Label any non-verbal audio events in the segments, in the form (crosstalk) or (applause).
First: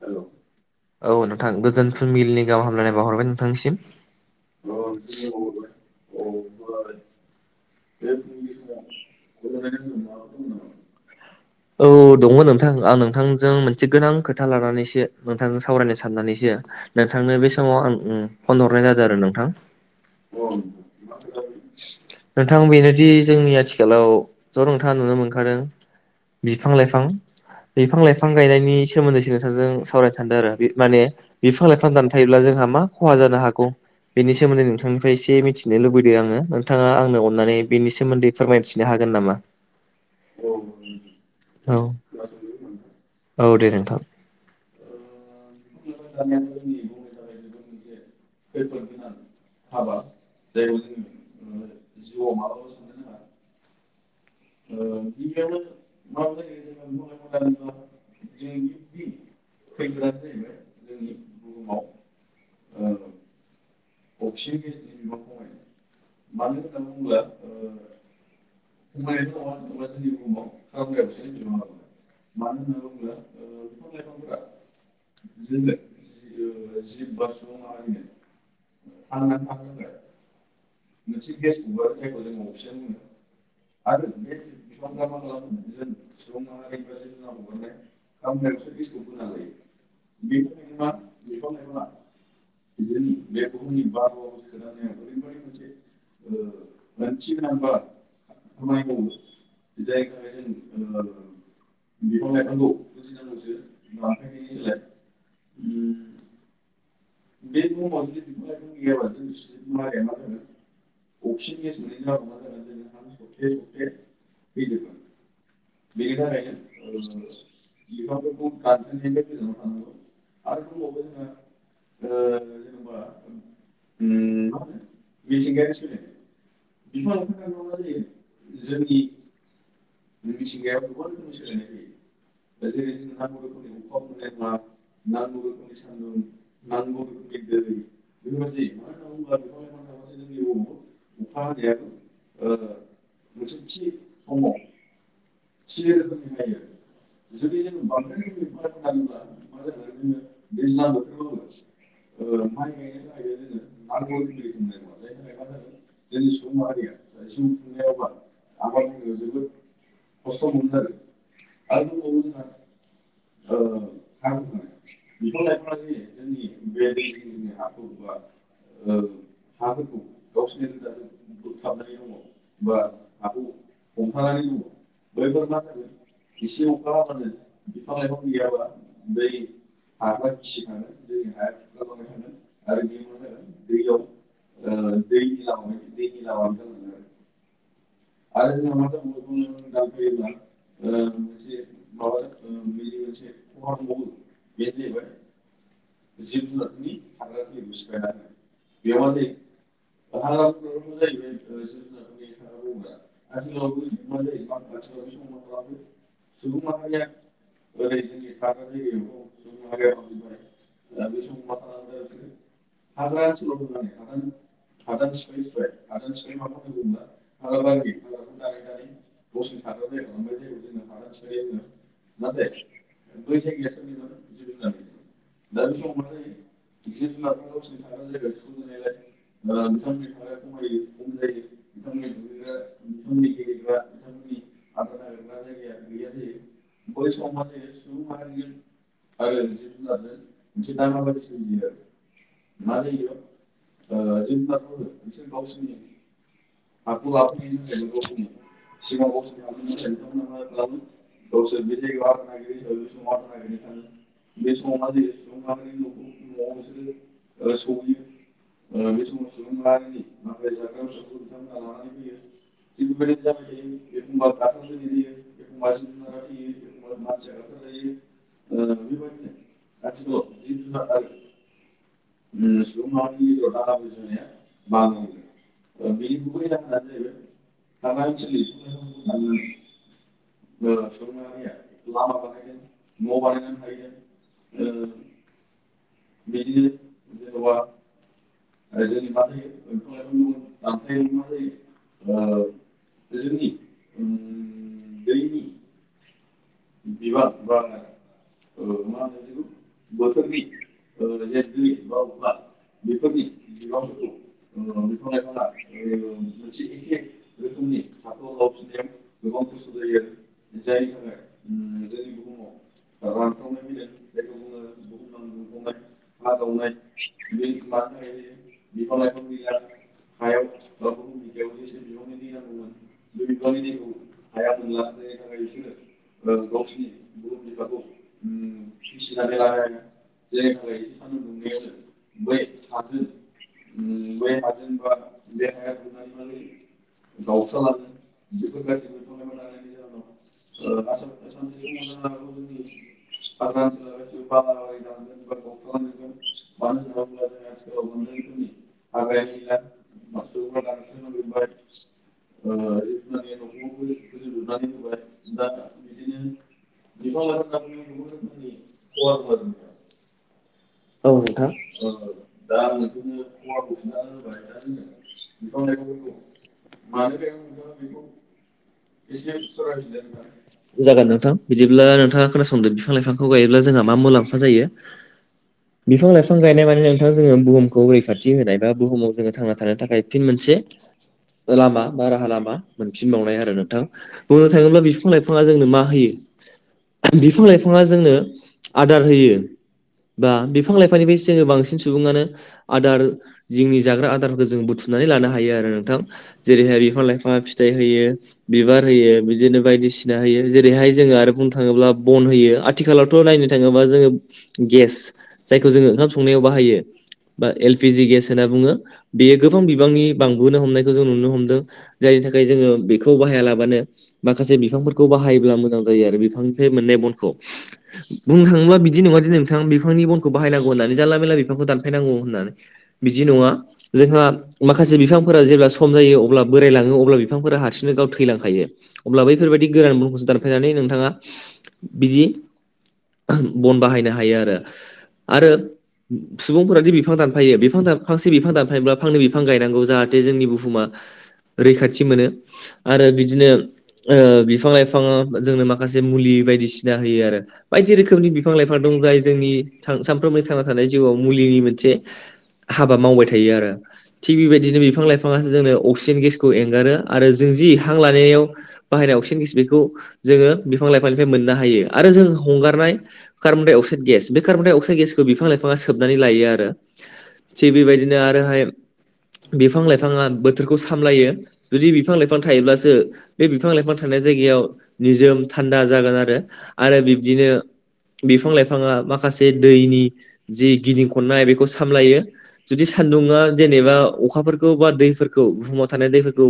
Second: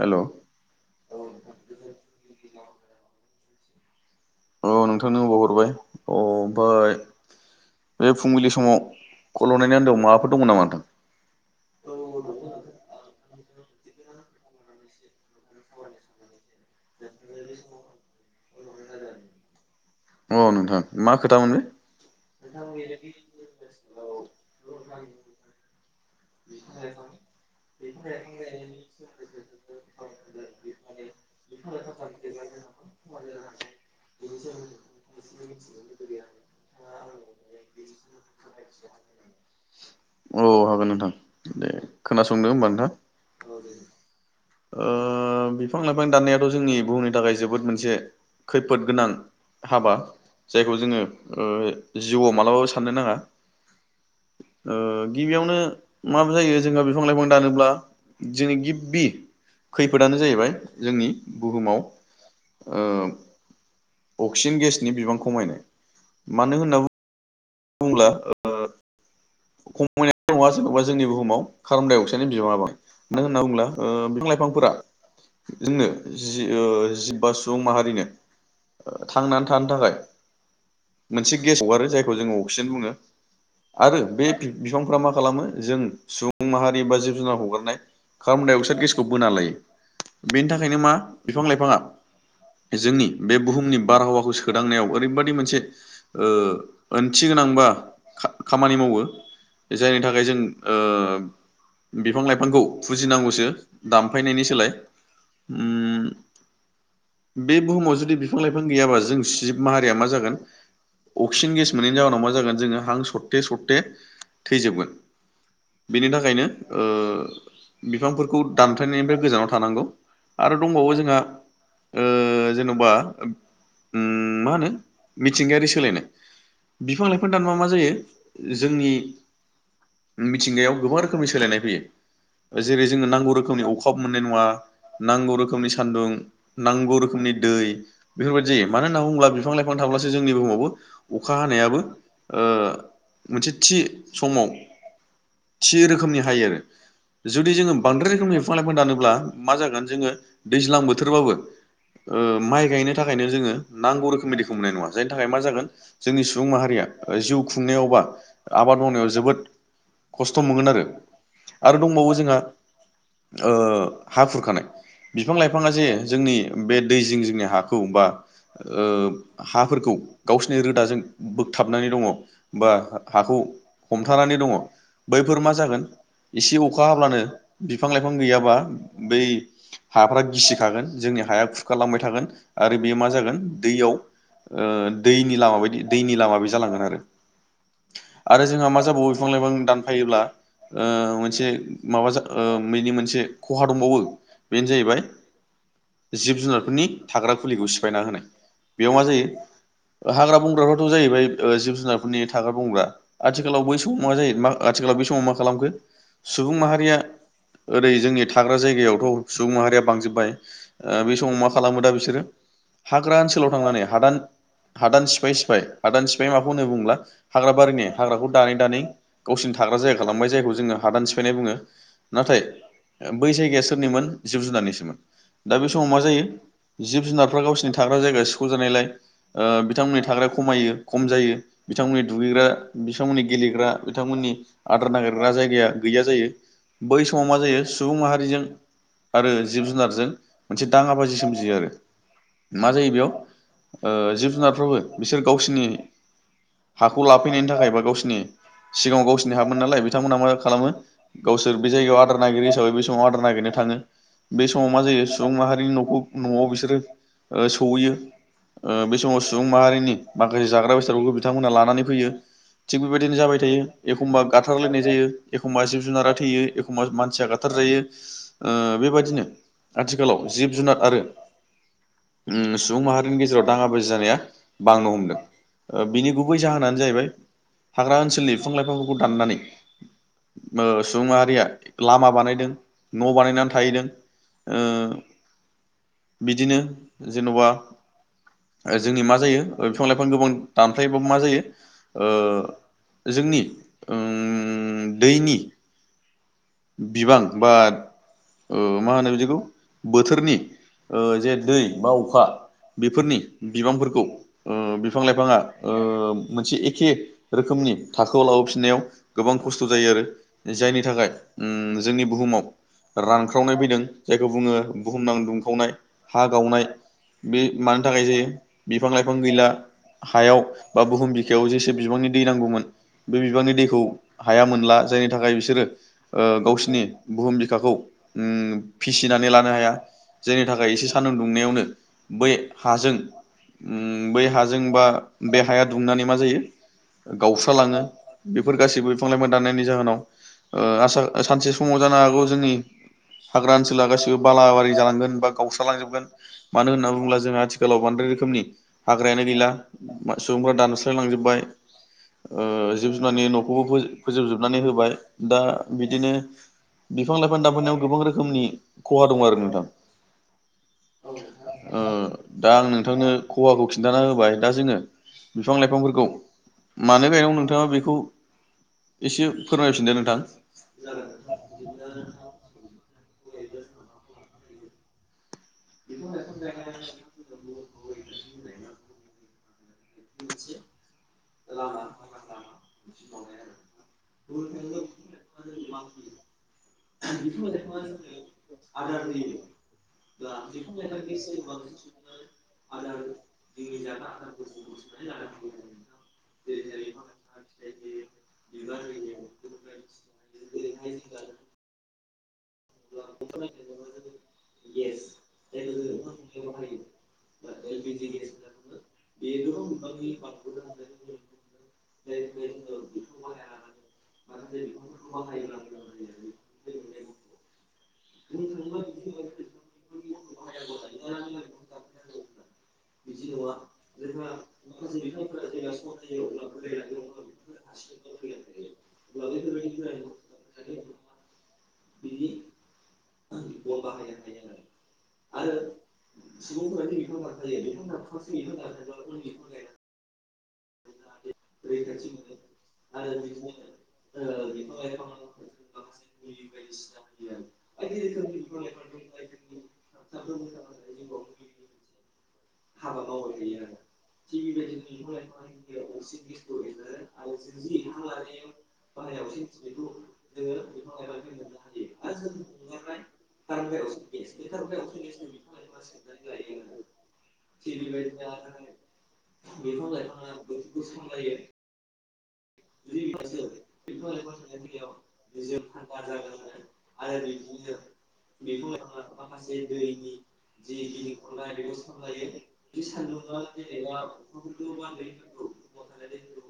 हेल' औ औ नोंथां गोजोन फुंबिलनि गाहाम हामलायनाय बावाहरबाय नोंथांनिसिम नोंथांनो अबाव हरबाय अ ओमफ्राय बे फुंबिलि समाव कल हरनायनि आन्दोआव माबाफोर दंमोन नामा नोंथां? औ दङ नोंथां आं नोंथां जों मोनसे गोनां खोथा लानानैसो नोंथांजों सावरायनो साननानैसो नोंथांनो बे समाव आं ओम फन हरनाय जादों आरो नोंथां औ नोंथां मा खोथामोन बे? नोंथां बेनोदि जोंनि आथिखालाव थ' नोंथाङा नुनो मोनखादों बिफां लाइफां बिफां लाइफां फां गायनायनि सोमोन्दैसो नोंथांजों सावरायनो सानदों आरो माने बिफां लाइफां दान फायोब्ला जोंहा मा खहा जानो हागौ बेनि सोमोन्दै नोंथांनिफ्राय एसे मिथिनो लुबैदों आङो नोंथाङा आंनो अननानै बेनि सोमोन्दै फोरमायथिनो हागोन नामा? औ हागोन नोंथां दे औ खोनासंदो होमबा नोंथां औ दे नोंथां ओ बिफां लाइफां दाननायाथ जोंनि बुहुमनि थाखाय जोबोद मोनसे खैफोद गोनां हाबा जायखौ जोङो ओ जिउआव मालाबाबो साननो नाङा ओ गिबियावनो माबा जायो जों गामियाव बिफां लाइफां दानोब्ला जोंनि गिबि खैफोदानो जाहैबाय जोंनि बुहुमाव ओ अक्सिजेन गेसनि बिबां खमायनाय मानो होननानै बुङो बुंब्ला खमायनाय नङा जेनबा जोंनि बुहुमाव कार्बनडाइ अक्साइडनि बिबाङा बांगोन मानो होनना बुङोब्ला ओ बिफां लाइफांफोरा जोंनो जि ओ जि जिब बा सुबुं माहारिनो थांनानै थानो थाखाय मोनसे गेस हगारो जायखौ जोङो अक्सिजेन बुङो आरो बे बि बिफांफ्रा मा खालामो जों सुबुं माहारि बा जिब जुनार हगारनाय कार्बनडाइ अक्साइड गेसखौ बोना लायो बेनि थाखायनो मा बिफां लाइफाङा जोंनि बे बुहुमनि बारहावाखौ सोदांनायाव ओरैबायदि मोनसे ओ ओंथि गोनांबा खा खामानि मावो जायनि थाखाय जों ओ बिफां लाइफांखौ फुजिनांगौसो दानफायनायनि सोलाय ओम बे बुहुमाव जुदि बिफां लाइफां गैयाबा जों जिब माहारिया मा जागोन अक्सिजेन गेस मोनैनि जाहोनाव मा जागोन जों हां सरथे सरथे थैजोबगोन बेनि थाखायनो ओ बिफांफोरखौ दानफायनायनिफ्राय गोजानाव थानांगौ। आरो दंबावो जोंहा ओ जेनबा उम मा होनो मिथिंगायारि सोलायनाय बिफां लाइफां दानोबा मा जायो जोंनि (inaudible) मिथिंगायाव गोबां रोखोमनि सोलायनाय फैयो जेरै जोंनो नांगौ रोखोमनि अखाबो मोननाय नङा नांगौ रोखोमनि सान्दुं नांगौ रोखोमनि दै बेफोरबायदि जायो मानो होनना बुङोब्ला बिफां लाइफां थाब्लासो जोंनि बुहुमावबो अखा हानायाबो ओ मोनसे थि समाव। थि रोखोमनि हायो जुदि जोङो बांद्राय रोखोमनि बिफां लाइफां दानोब्ला मा जागोन जोङो दैज्लां बोथोरबाबो ओ माइ गायनो थाखायनो जोङो नांगौ रोखोमनि दैखौ मोननाय नङा जायनि थाखाय मा जागोन जोंनि सुबुं माहारिया जिउ खुंनायावबा आबाद जोबोद खस्थ'मोनगोन आरो-आरो दंबावो जोंहा हा खुरखानाय बिफां लाइफाङा जे जोंनि बे दै जिं जोंनि हाखौ बा हाफोरखौ गावसिनि रोदाजों बोगथाबनानै दङ बा हाखौ हमथानानै दङ। बैफोर मा जागोन एसे अखा हाब्लानो बिफां लाइफां गैयाबा बै हाफोरा गिसिखागोन जोंनि हाया खुरखालांबाय थागोन आरो बेयो मा जागोन दैयाव ओ दैनि लामा बायदि दैनि लामादि जालांगोन आरो। जोंहा मा जाबावो बिफां लाइफां दानफायोब्ला ओ मोनसे माबा ओ बेनि मोनसे खहा दंबावो बेनो जाहैबाय जिब जुनारफोरनि थाग्रा खुलिखौ सिफायना होनाय बेयाव मा जायो हाग्रा बंग्राफ्राथ' जाहैबाय जिब जुनारफोरनि थाग्रा बंग्रा। आथिखालाव बै समाव मा जायो आथिखालाव बे समाव मा खालामखो सुबुं माहारिया ओरै जोंनि थाग्रा जायगायावथ' सुबुं माहारिया बांजोबबाय ओ बे समाव मा खालामो दा बिसोरो हाग्रा ओनसोलाव थांनानै हादान-हादान सिफाय-सिफाय हादान सिफाय माखौ होननानै बुङोब्ला हाग्रा बारिनि हाग्राखौ दानै-दानै गावसिनि थाग्रा जायगा खालामबाय जायखौ जोङो हादान सिफायनाय बुङो। नाथाय बै जायगाया सोरनिमोन जिब जुनारनिसोमोन दा बे समाव मा जायो जिब जुनारफ्रा गावसिरनि थाग्रा जायगा सिख'जानायलाय बिथांमोननि थाग्रााया खमायो खम जायो बिथांमोननि दुगैग्रा बिथांमोननि गेलेग्रा बिथांमोननि आदार नागिरग्रा जायगाया गैया जायो बै समाव मा जायो सुबुं माहारिजों आरो जिब जुनारजों मोनसे दाङा बाजि सोमजियो आरो मा जायो बेयाव जिब जुनारफ्राबो बिसोर गावसिरनि हाखौ लाफैनाय थाखाय गावसिनि सिङाव गावोरनि हामोन नालाय बिथांमोना मा खालामो गावसोर बे जायगायाव आदार नागिरो हिसाबै बे समाव आदार नागिरनो थाङो बे समाव मा जायो सुबुं माहारिनि न'खौ न'आव बिसोरो सहैयो बे समाव सुबुं माहारिनि माखासे जाग्रा बेसादफोरखौ बिथांमोना लानानै फैयो। थिग बेबायदिनो जाबाय थायो एखमबा गाथारलायनाय जायो एखमबा जिब जुनारा थैयो एखमबा मानसिया गाथारजायो ओ बेबदिनो आथिखालाव जिब जुनार आरो सुबुं माहारिनि गेजेराव दाङाबाजि जानाया बांनो हमदों। बिनि गुबै जाहोनानो जाहैबाय हाग्रा ओनसोलनि बिफां लाइफांफोरखौ दाननानै सुबुं माहारिया लामा बानायदों न' बानायनानै थाहैदों ओ बिदिनो जेन'बा जोंनि मा जायो बिफां लाइफां गोबां दानफ्लायोब्ला मा जायो ओ जोंनि दैनि बिबां बा ओ मा होनो बिदिखौ बोथोरनि जे दै बा अखा बेफोरनि बिबांफोरखौ बिफां लाइफाङा मोनसे एखे रोखोमनि थाखोआव लाबोफिननायाव गोबां खस्थ' जायो आरो जायनि थाखाय जोंनि बुहुमाव रानख्रावनाय फैदों जायखौ बुङो बुहुम नां दुंखावनाय हा गावनाय बे मानि थाखाय जायो बिफां लाइफां गैला हायाव बा बुहुम बिखायाव जेसे बिबांनि दै नांगौमोन बे बिबांनि दैखौ हाया मोनला जायनि थाखाय बिसोरो ओ गावसोरनि बुहुम बिखाखौ फिसिनानै लानो हाया जायनि थाखाय एसे सानदुं दुंनायावनो बै हाजों बै हाजों बा बे हाया दुंनानै मा जायो? गावस्रालाङो बेफोर गाैबो बिफां लाइफां दाननायनि जाहोनाव ओ आसा सानसे समाव जानो हागौ जोंनि हाग्रा ओनसोला गाैबो बालाबारि जालांगोन बा गावस्र लांजोबगोन मानो होनना बुङोब्ला जोंहा आथिखालाव बांद्राय रोखोमनि हाग्रायानो गैला सुबुंफोरा दानस्र्लाय लांजोब्बाय। ओ जिब जुनारनि न'खौबो फोजोबजोबनानै होबाय दा बिदिनो बिफां लाइफां दाफोनायाव गोबां रोखोमनि खहा दं आरो नोंथां औ नोंथां औ। ओ दा आं जागोन नोंथांनो खहाखौ खिन्थाना होबाय दा जोङो बिफां लाइफांफोरखौ मानो गायनांगौ नोंथाङा बेखौ एसे फोरमायफिनदो नोंथां नोंथां बिदिब्ला नोंथाङा खोनासंदो बिफां लाइफांखौ गायोब्ला जोंहा मा मुलामफ मा जायो? बिफां लाइफां गायनाय माने नोंथां जोङो बुहुमखौ रैखाथि होनाय बा बुहुमाव जोङो थांना थाखाय फिन मोनसे लामा बा राहा लामा मोनफिनबावनाय आरो नोंथां बुंनो थाङोब्ला बिफां लाइफाङा जोंनो मा होयो बिफां लाइफाङा जोंनो आदार होयो। बा बिफां लाइफांनिफ्राय जोङो बांसिन सुबुङानो आदार जिोंनि जाग्रा आदारखौ जों बुथुम सनानै लानो हायो आरो नोंथां जेरैहाय बिफां लाइफां फिथाइ होयो बिबार होयो बिदिनो बायदिसिना होयो जेरैहाय जोङो आरो बुंनो थाङोब्ला बन होयो। आथिखालावथ' नायनो थाङोबा जोङो गेस जायखौ जोङो ओंखाम संनायाव बाहायो बा एलपििजि गेस होनना बुङो बेयो गोबां बिबांनि बांबोनो हमनायखौ जों नुनो हमदों जायनि थाखाय जोङो बेखौ बाहायालाबानो माखासे बिफांफोरखौ बाहायोब्ला मोजां जायो आरो बिफांनिफ्राय मोननाय बनखौ। बुंनो थाङोब्ला बिदि नङा दि नोंथां बे नांनि बनखौ बाहायनांगौ होननानै जानला मेला बिफांखौ दानफायनांगौ होननानै बिदि नङा जोंहा माखासे बिफांफोरा जेब्ला सम जायो अब्ला बोराय लाङो अब्ला बिफांफोरा हारसिंनो गाव थैलांखायो अब्ला बैफोरबायाददि गोरान बनखौसो दानफायनानै नोंथाङा बिदि बन बाहायनो हायो आरो आरो सुबुंफोरााद बिफां दानफायो बिफां फांसे बिफां दानफायोब्ला फांनै बिफां गायनांगौ जाहाथे जोंनि बुहुमा रैखाथि मोनो आरो बिदिनो बिफां लाइफाङा जोंनो माखासे मुलि बायदिसिना होयो आरो बायदि रोखोमनि बिफां लाइफां दं जाय जोंनि सानफ्रामनि थांना थानाय जिउआव मुलिनि मोनसे हाबा मावबाय थायो आरो थिग बेबायदिनो बिफां लाइफांङा अक्सिजेन गेसखौ एंगारो आरो जों जि हां लानायाव बाहायनाय अक्सिजेन गेस बेखौ जोङो बिफां लाइफांनिफ्राय मोननो हायो आरो जों हंगारनाय कार्बन डाइ अक्साइड गेस बे कार्बन डाइ अक्साइड गेसखौ बिफां लाइफाङा सोबनानै लायो आरो थिग बेबायदिनो आरोहाय बिफां लाइफांङा रैखाथि खौ सामलायो जुदि बिफां लाइफां थायोब्लासो बे बिफां लाइफां थानाय जायगायाव निजोम थान्दा जागोन आरो आरो बिब्दिनो बिफां लाइफाङा माखासे माखासे दैनि जि गिदिं खननाय बेखौ सामलायो जुदि सान्दुङा जेनेबा अखाफोरखौ बा दैफोरखौ बुहुमाव थानाय दैफोरखौ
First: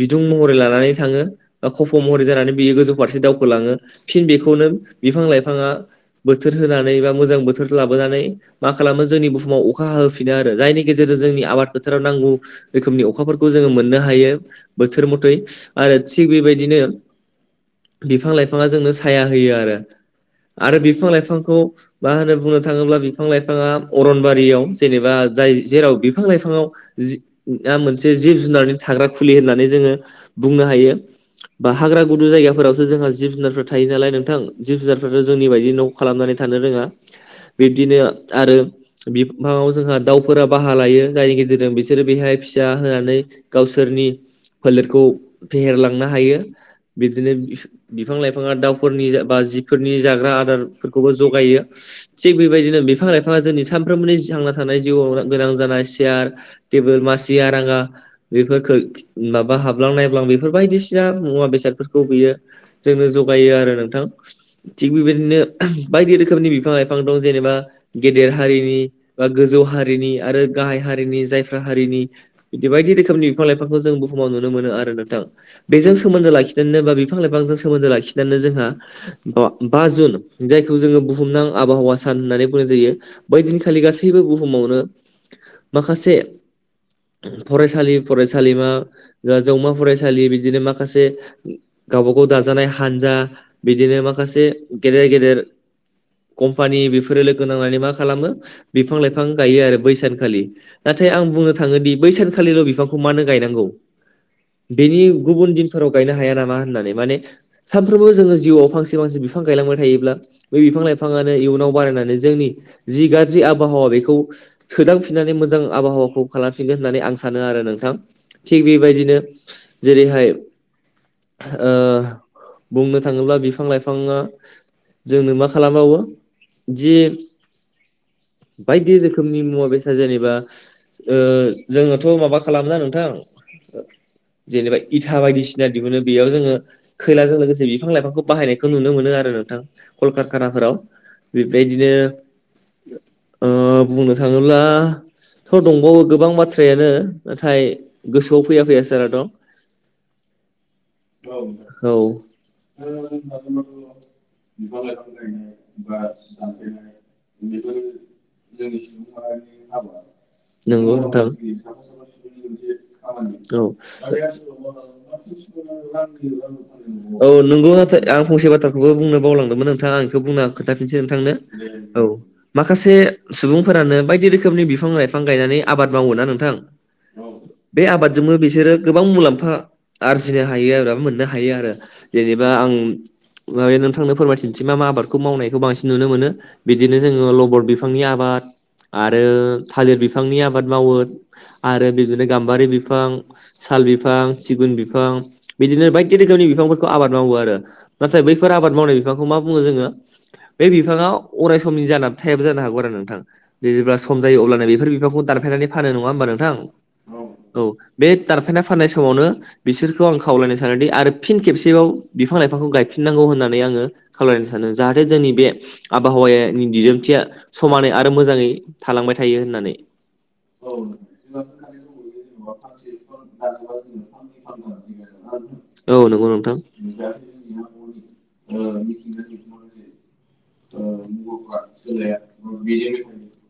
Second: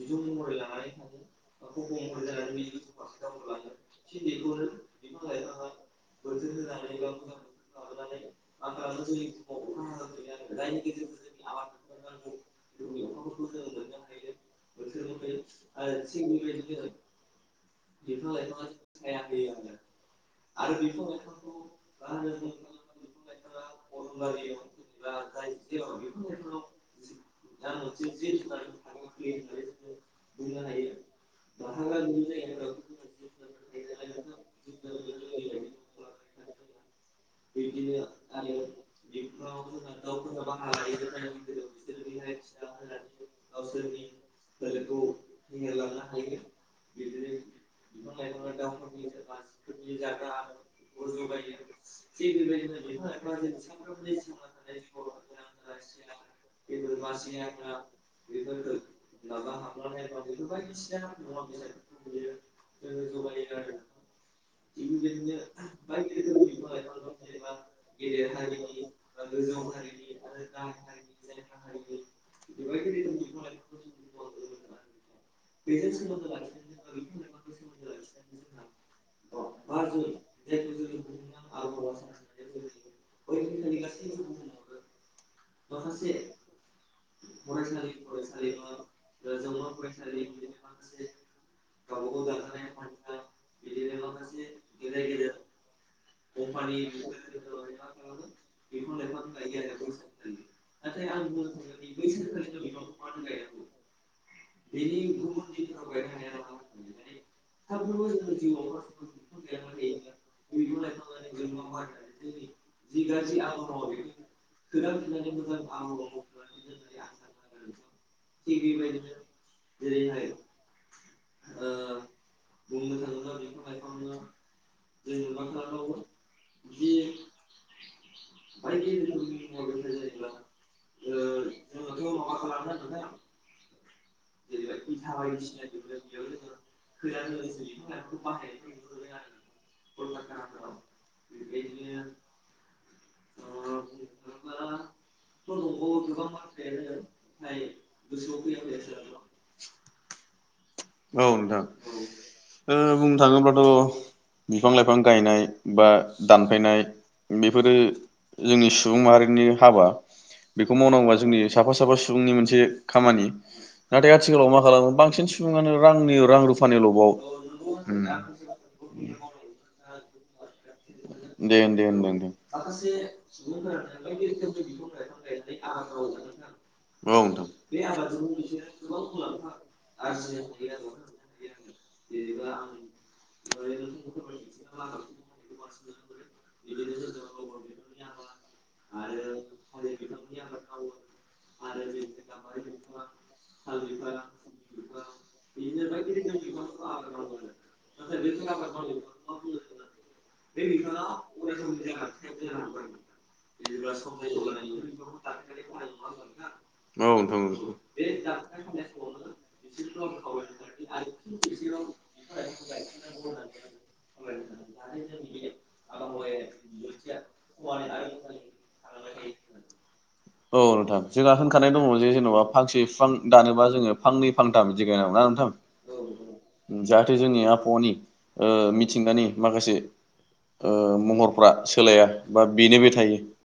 बिदुं महरै लानानै थाङो बा खफ' महरै जानानै बियो गोजौ फारसे दावखोलाङो फिन बेखौनो बिफां लाइफाङा बोथोर होनानै ब मोां बोथोर लाोनानै मा खालामो जोंनि बुहुमाव अखा ह हाहोफिनो आरो जायनि गेजेरजों जोंनि आबाद फोथाराव नांगौ रोखोमनि अखाफोरखौ जोङो मोननो हायो। बोथोर मथै आरो थिग बेबायदिनो बिफां लाइफाङा जोंनो साया होयो आरो आरो बिफां लाइफांखौ मा होनो बुंनो थाङोब्ला बिफां लाइफाङा अरनबारियाव जेनेबा जाय जेराव बिफां लाइफाङाव मोनसे जिब जुनारनि थाग्रा फुलि होननानै जोङो बुंनो हायो बा हाग्रा गुदु जायगाफोरावसो जोंहा जिब जुनारफ्रा थायो नालाय नोंथां जिब जुनारफ्राथ' जोंनि बायदि न' खालामनानै थानो रोङा बिब्दिनो आरो बिफाङाव जोंहा दाउफोरा बाहा लायो जायनि गेजेरजों बिसोरो बेहाय फिसा होनानै गावसोरनि फोलेरखौ फेहेरलांनो हायो बिदिनो बिफां लाइफाङा दाउफोरनि बा जिफोरनि जाग्रा आदार खौबो जगायो थिग बेबायदिनो बिफां लाइफाङा जोंनि सानफ्रोमबोनि थांना थानाय जिउआव गोनां जानाय सेयार टेबोल मासि आरांगा बेफोरखौ बेफोरखौ माबा हाबलां नायब्लां बेफोर बायदिसिना मुवा बेसादफोरखौ बियो जोंनो जगायो आरो नोंथां थिग बेबायदिनो बायदि रोखोमनि बिफां लाइफां दं जेनेबा गेदेर हारिनि बा गोजौ हारिनि आरो गाहाय हारिनि जायफ्रा हारिनि बिदि बायदि रोखोमनि बिफां लाइफां- समाव नुनो मोनो आरो नोंथां बेजों सोमोन्दो लाखिनानैनो बा बिफां लाइफांजों सोमोन्दो लाखिनानैनो जोंहा बा जुन जायखौ जोङो बुहुमनां आबहावा सान होननानै बुंनाय जायो बै दिनखालि गासैबो बुहुमावनो माखासे फरायसालि फरायसालिमा जौमा फरायसालि बिदिनो माखासे गावबागाव दाजानाय हानजा बिदिनो माखासे गेदेर गेदेर ग कम्पानि बेफोरो लोगो नांनानै मा खालामो बिफां लाइफां गायो आरो बै सानखालि नाथाय आं बुंनो थाङो दि बै सानखालिल' बिफांखौ मानो गायनांगौ बेनि गुबुन दिनफोराव गायनो हाया नामा होननानै माने सानफ्रोमबो जोङो जिउआव फांसे फांसे बिफां गायलांबाय थायोब्ला बे बिफां लाइफाङानो इयुनाव बारायनानै जोंनि जि गाज्रि आबहावा बेखौ सोदांफिननानै मोजां आबहावाखौ खालाम फिनगोन होननानै आं सानो आरो नोंथां थिग बेबायदिनो जेरैहाय ओ बुंनो थाङोब्ला बिफां लाइफाङा जोंनो मा खालामबावो जि बायदि रोखोमनि मुवा बेसाद जेनेबा ओ जोङोथ' माबा खालामा नोंथां जेनेबा इथा बायदिसिना दिहुनो बेयाव जोङो खैलाजों लोगोसे बिफां लाइफांखौ बाहायनायखौ नुनो मोनो आरो नोंथां कलकारखानाफोराव बेबायदिनो ओ बुंनो थाङोब्ला थ' दंबावो गोबां बाथ्रायानो नाथाय गोसोआव फैया फैया जाना दं। औ औ नोंथां बुंनो थाङोब्लाथ' बिफां लाइफां गायनाय बा दानफायनाय बेफोरो जोंनि सुबुं माहारिनि हाबा बेखौ नंगौ मावनांगौआ नोंथां जोंनि साफा साफा सुबुंनि मोनसे खामानि नाथाय आथिखालाव मा खालामो बांसिन औ सुबुङानो रांनि रां रुफानि लबाव नंगौ नाथाय आं फंसे बाथ्राखौबो बुंनो बावलांदोंमोन नोंथाङा आं बेखौ बुंनां खोन्थाफिनसै नोंथांनो दे दे औ होनदों दे माखासे सुबुंफोरानो बायदि रोखोमनि बिफां लाइफां गायनानै आबाद मावो ना नोंथां नोंथां औ बे आबादजोंबो बिसोरो गोबां मुलाम्फा आरजिनो हायो आरो मोननो हायो आरो जेनेबा आं नोंथांनो फोरमायथिनोसै मा मा आबादखौ मावनायखौ बांसिन नुनो मोनो बिदिनो जोङो लबर बिफां नि आबाद आरो थालिर बिफांनि आबाद मावो आरो बिदिनो गामबारि बिफां साल बिफां सिगुन बिफां बिफां बिदिनो बायदि रोखोमनि बिफांफोरखौ आबाद मावो आरो नाथाय बैफोर आबाद मावनाय बिफांखौ मा बुङो जोङो बे बिफाङा अराय समनि जाना थायाबो जानो हागौ। नोंथां जेब्ला सम जायो अब्लानो बेफोर बिफाखौ दानफायनानै फानो नङा होमबा नोंथां औ बे दानफायना फाननाय समावनो बिसोरखौ आं खावलायनो सानोदि आरो फिन खेबसेबाव बिफां लाइफांखौ गायफिननांगौ होननानै आङो खावलायनो सानो जाहाथे जोंनि बे आबहावानि दिदोमथिया समानै आरो मोजाङै थालांबाय थायो होननानै औ नोंथां जोंहा होनखानाय दङ जे जेन'बा औ (unintelligible) नोंथाम नंगौ नोंथां जाहाथे जोंनि आबहावानि ओ मिथिंगानि माखासे ओ महरफ्रा सोलाया बा बेनोबो थायो।